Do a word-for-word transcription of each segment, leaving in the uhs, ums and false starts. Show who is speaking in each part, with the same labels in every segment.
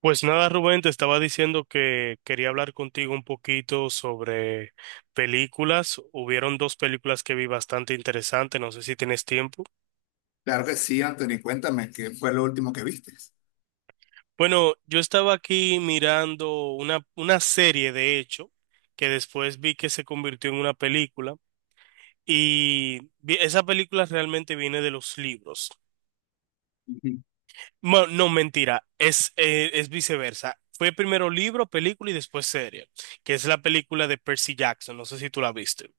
Speaker 1: Pues nada, Rubén, te estaba diciendo que quería hablar contigo un poquito sobre películas. Hubieron dos películas que vi bastante interesantes, no sé si tienes tiempo.
Speaker 2: Claro que sí, Anthony, cuéntame, ¿qué fue lo último que viste?
Speaker 1: Bueno, yo estaba aquí mirando una, una serie, de hecho, que después vi que se convirtió en una película y vi- esa película realmente viene de los libros.
Speaker 2: Ujú.
Speaker 1: Bueno, no, mentira, es, eh, es viceversa. Fue primero libro, película y después serie, que es la película de Percy Jackson, no sé si tú la viste.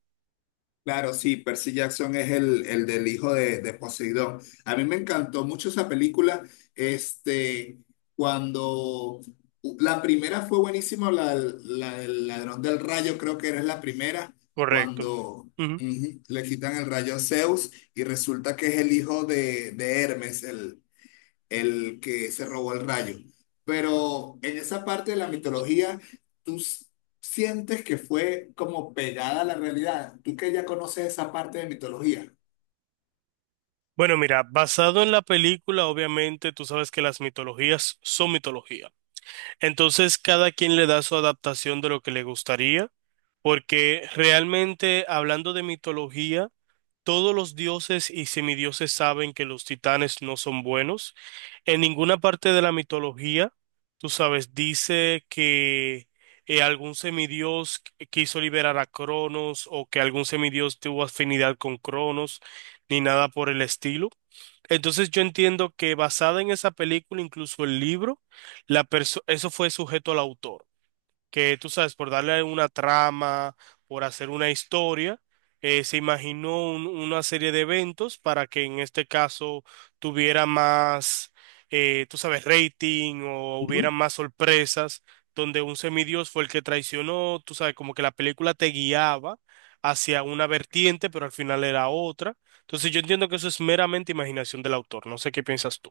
Speaker 2: Claro, sí, Percy Jackson es el, el del hijo de, de Poseidón. A mí me encantó mucho esa película. Este, cuando la primera fue buenísima, la, la del ladrón del rayo, creo que era la primera,
Speaker 1: Correcto.
Speaker 2: cuando
Speaker 1: Ujú.
Speaker 2: ujú, le quitan el rayo a Zeus y resulta que es el hijo de, de Hermes, el el que se robó el rayo. Pero en esa parte de la mitología, tú s- sientes que fue como pegada a la realidad. Tú que ya conoces esa parte de mitología.
Speaker 1: Bueno, mira, basado en la película, obviamente tú sabes que las mitologías son mitología. Entonces, cada quien le da su adaptación de lo que le gustaría, porque realmente hablando de mitología, todos los dioses y semidioses saben que los titanes no son buenos. En ninguna parte de la mitología, tú sabes, dice que eh, algún semidios qu- quiso liberar a Cronos o que algún semidios tuvo afinidad con Cronos, ni nada por el estilo. Entonces yo entiendo que basada en esa película, incluso el libro, la perso- eso fue sujeto al autor que tú sabes, por darle una trama, por hacer una historia, eh, se imaginó un- una serie de eventos para que en este caso tuviera más, eh, tú sabes, rating o hubiera más sorpresas, donde un semidios fue el que traicionó, tú sabes, como que la película te guiaba hacia una vertiente, pero al final era otra. Entonces yo entiendo que eso es meramente imaginación del autor, no sé qué piensas tú.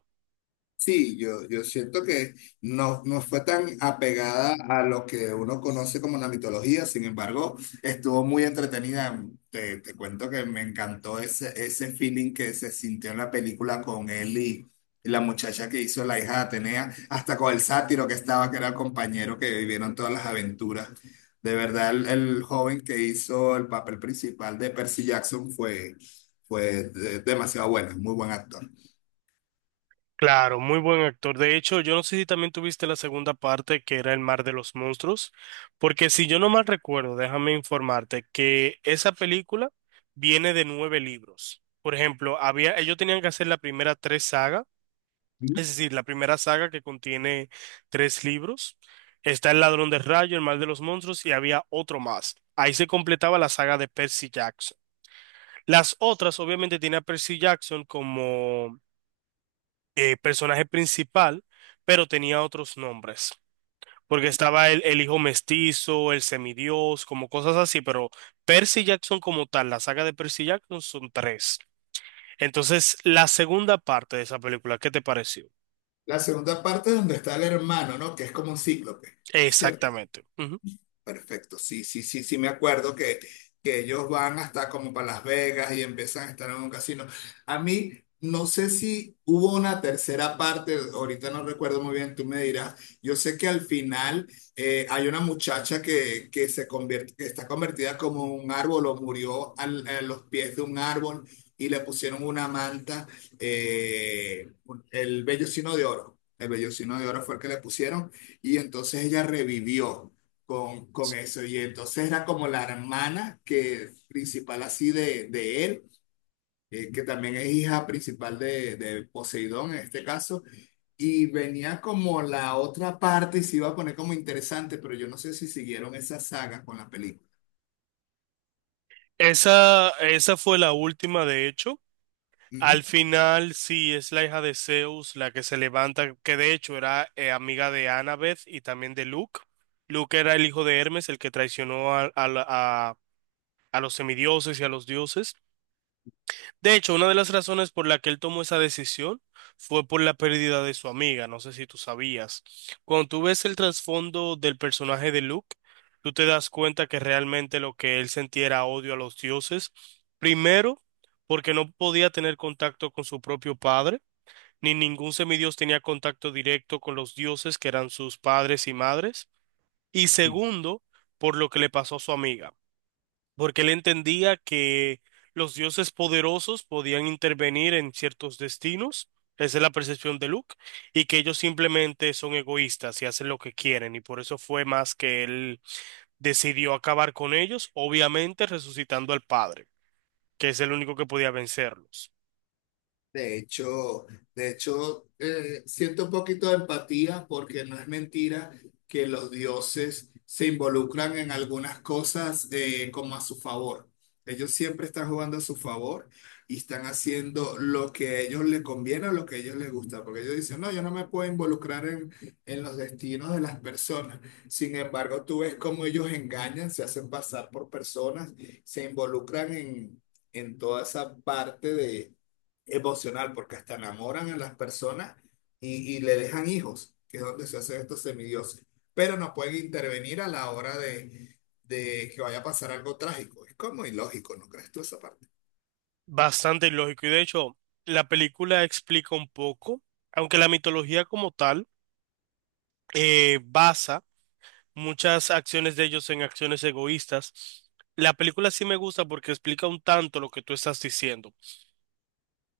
Speaker 2: Sí, yo, yo siento que no, no fue tan apegada a lo que uno conoce como la mitología, sin embargo, estuvo muy entretenida. Te, te cuento que me encantó ese, ese feeling que se sintió en la película con él y la muchacha que hizo la hija de Atenea, hasta con el sátiro que estaba, que era el compañero que vivieron todas las aventuras. De verdad, el, el joven que hizo el papel principal de Percy Jackson fue, fue de- demasiado bueno, muy buen actor.
Speaker 1: Claro, muy buen actor. De hecho, yo no sé si también tuviste la segunda parte que era El Mar de los Monstruos, porque si yo no mal recuerdo, déjame informarte que esa película viene de nueve libros. Por ejemplo, había, ellos tenían que hacer la primera tres sagas, es decir, la primera saga que contiene tres libros. Está El Ladrón de Rayo, El Mar de los Monstruos y había otro más. Ahí se completaba la saga de Percy Jackson. Las otras, obviamente, tiene a Percy Jackson como eh, personaje principal, pero tenía otros nombres. Porque estaba el, el hijo mestizo, el semidios, como cosas así, pero Percy Jackson como tal, la saga de Percy Jackson son tres. Entonces, la segunda parte de esa película, ¿qué te pareció?
Speaker 2: La segunda parte es donde está el hermano, ¿no? Que es como un cíclope, ¿cierto?
Speaker 1: Exactamente. Ujú.
Speaker 2: Perfecto, sí, sí, sí, sí, me acuerdo que, que ellos van hasta como para Las Vegas y empiezan a estar en un casino. A mí, no sé si hubo una tercera parte, ahorita no recuerdo muy bien, tú me dirás. Yo sé que al final eh, hay una muchacha que, que se convierte, que está convertida como un árbol o murió al- a los pies de un árbol y le pusieron una manta, eh, el vellocino de oro. El vellocino de oro fue el que le pusieron y entonces ella revivió con, con eso. Y entonces era como la hermana que principal así de, de él, eh, que también es hija principal de, de Poseidón en este caso. Y venía como la otra parte y se iba a poner como interesante, pero yo no sé si siguieron esa saga con la película.
Speaker 1: Esa, esa fue la última, de hecho.
Speaker 2: Ujú.
Speaker 1: Al final, sí, es la hija de Zeus la que se levanta, que de hecho era eh, amiga de Annabeth y también de Luke. Luke era el hijo de Hermes, el que traicionó a, a, la- a a los semidioses y a los dioses. De hecho, una de las razones por la que él tomó esa decisión fue por la pérdida de su amiga, no sé si tú sabías. Cuando tú ves el trasfondo del personaje de Luke, tú te das cuenta que realmente lo que él sentía era odio a los dioses. Primero, porque no podía tener contacto con su propio padre, ni ningún semidios tenía contacto directo con los dioses que eran sus padres y madres. Y segundo, por lo que le pasó a su amiga porque él entendía que los dioses poderosos podían intervenir en ciertos destinos, esa es la percepción de Luke, y que ellos simplemente son egoístas y hacen lo que quieren, y por eso fue más que él decidió acabar con ellos, obviamente resucitando al padre, que es el único que podía vencerlos.
Speaker 2: De hecho, de hecho, eh, siento un poquito de empatía porque no es mentira que los dioses se involucran en algunas cosas eh, como a su favor. Ellos siempre están jugando a su favor y están haciendo lo que a ellos les conviene o lo que a ellos les gusta, porque ellos dicen, no, yo no me puedo involucrar en, en los destinos de las personas. Sin embargo, tú ves cómo ellos engañan, se hacen pasar por personas, se involucran en, en toda esa parte de emocional, porque hasta enamoran a las personas y, y le dejan hijos, que es donde se hacen estos semidioses. Pero no pueden intervenir a la hora de, de que vaya a pasar algo trágico. Es como ilógico, ¿no crees tú esa parte?
Speaker 1: Bastante ilógico, y de hecho, la película explica un poco, aunque la mitología como tal eh, basa muchas acciones de ellos en acciones egoístas. La película sí me gusta porque explica un tanto lo que tú estás diciendo.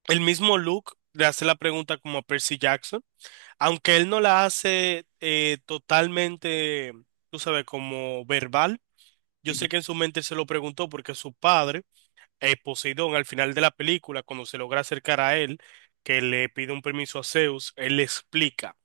Speaker 1: El mismo Luke le hace la pregunta como a Percy Jackson, aunque él no la hace eh, totalmente, tú sabes, como verbal. Yo sé
Speaker 2: Ujú,
Speaker 1: que en su mente se lo preguntó porque su padre, eh, Poseidón, al final de la película, cuando se logra acercar a él, que le pide un permiso a Zeus, él le explica.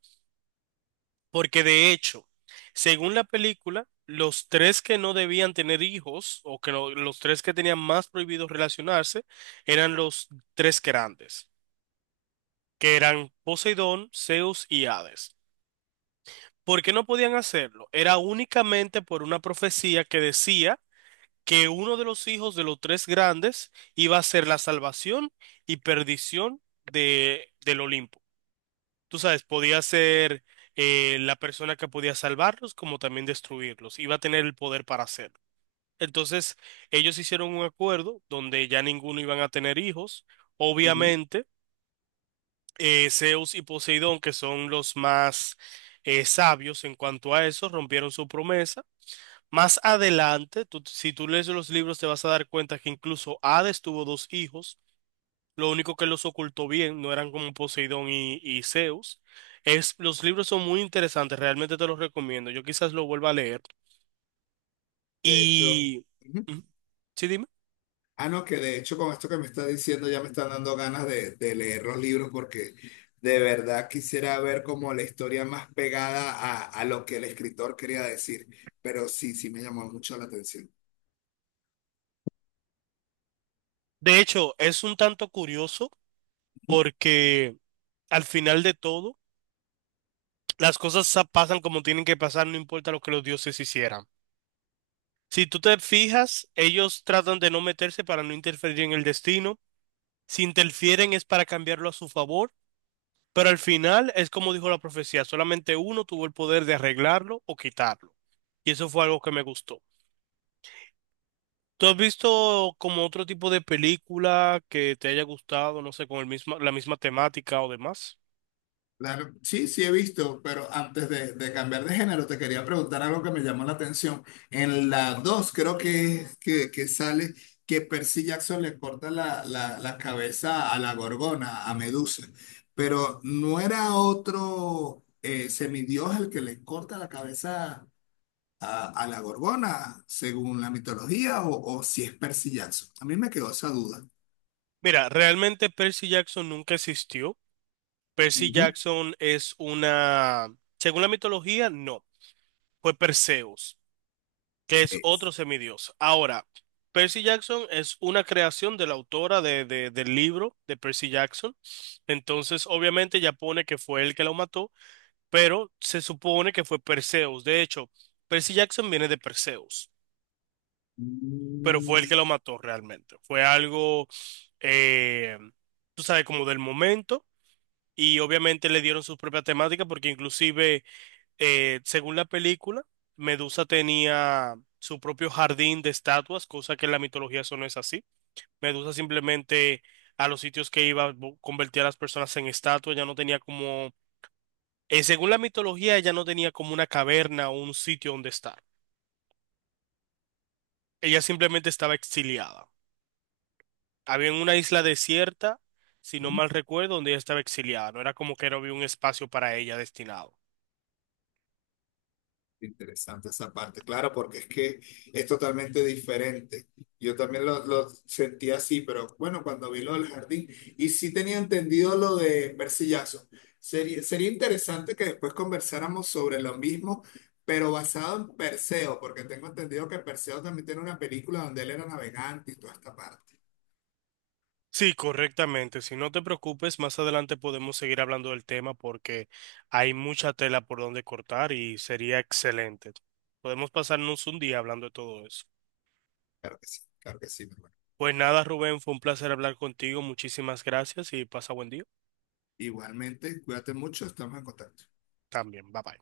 Speaker 1: Porque de hecho, según la película, los tres que no debían tener hijos o que no- los tres que tenían más prohibido relacionarse eran los tres grandes, que eran Poseidón, Zeus y Hades. ¿Por qué no podían hacerlo? Era únicamente por una profecía que decía que uno de los hijos de los tres grandes iba a ser la salvación y perdición de, del Olimpo. Tú sabes, podía ser eh, la persona que podía salvarlos como también destruirlos. Iba a tener el poder para hacerlo. Entonces, ellos hicieron un acuerdo donde ya ninguno iban a tener hijos.
Speaker 2: ujú.
Speaker 1: Obviamente, eh, Zeus y Poseidón, que son los más eh, sabios en cuanto a eso, rompieron su promesa. Más adelante, tú- si tú lees los libros, te vas a dar cuenta que incluso Hades tuvo dos hijos. Lo único que los ocultó bien, no eran como Poseidón y, y Zeus. Es, los libros son muy interesantes, realmente te los recomiendo. Yo quizás lo vuelva a leer.
Speaker 2: De hecho,
Speaker 1: Y...
Speaker 2: Ujú.
Speaker 1: Ujú. Sí, dime.
Speaker 2: Ah, no, que de hecho con esto que me estás diciendo ya me están dando ganas de, de leer los libros porque de verdad quisiera ver como la historia más pegada a, a lo que el escritor quería decir. Pero sí, sí me llamó mucho la atención.
Speaker 1: De hecho, es un tanto curioso porque al final de todo, las cosas sa- pasan como tienen que pasar, no importa lo que los dioses hicieran. Si tú te fijas, ellos tratan de no meterse para no interferir en el destino. Si interfieren es para cambiarlo a su favor. Pero al final es como dijo la profecía, solamente uno tuvo el poder de arreglarlo o quitarlo. Y eso fue algo que me gustó. ¿Tú has visto como otro tipo de película que te haya gustado, no sé, con el misma, la misma temática o demás?
Speaker 2: Claro, sí, sí he visto, pero antes de, de cambiar de género, te quería preguntar algo que me llamó la atención. En la dos creo que, es- que, que sale que Percy Jackson le corta la, la, la cabeza a la Gorgona, a Medusa, pero no era otro eh, semidios el que le corta la cabeza a, a la Gorgona, según la mitología, o, o si es Percy Jackson. A mí me quedó esa duda.
Speaker 1: Mira, realmente Percy Jackson nunca existió. Percy
Speaker 2: Ujú.
Speaker 1: Jackson es una, según la mitología, no, fue Perseo. Que es
Speaker 2: Sí.
Speaker 1: otro semidios. Ahora, Percy Jackson es una creación de la autora de- de- del libro de Percy Jackson. Entonces, obviamente, ya pone que fue él que lo mató, pero se supone que fue Perseus. De hecho, Percy Jackson viene de Perseus, pero fue él
Speaker 2: Mm.
Speaker 1: que lo mató realmente. Fue algo, eh, tú sabes, como del momento. Y obviamente le dieron sus propias temáticas porque inclusive eh, según la película, Medusa tenía su propio jardín de estatuas, cosa que en la mitología eso no es así. Medusa simplemente a los sitios que iba bu- convertía a las personas en estatuas, ya no tenía como, eh, según la mitología, ella no tenía como una caverna o un sitio donde estar. Ella simplemente estaba exiliada. Había en una isla desierta, si no mal recuerdo, donde ella estaba exiliada. No era como que no había un espacio para ella destinado.
Speaker 2: Interesante esa parte, claro, porque es que es totalmente diferente. Yo también lo, lo sentí así, pero bueno, cuando vi lo del jardín, y sí tenía entendido lo de Mercillazo. Sería, sería interesante que después conversáramos sobre lo mismo, pero basado en Perseo, porque tengo entendido que Perseo también tiene una película donde él era navegante y toda esta parte.
Speaker 1: Sí, correctamente. Si no te preocupes, más adelante podemos seguir hablando del tema porque hay mucha tela por donde cortar y sería excelente. Podemos pasarnos un día hablando de todo eso.
Speaker 2: Claro que sí, claro que sí, mi hermano.
Speaker 1: Pues nada, Rubén, fue un placer hablar contigo. Muchísimas gracias y pasa buen día.
Speaker 2: Igualmente, cuídate mucho, estamos en contacto.
Speaker 1: También, bye bye.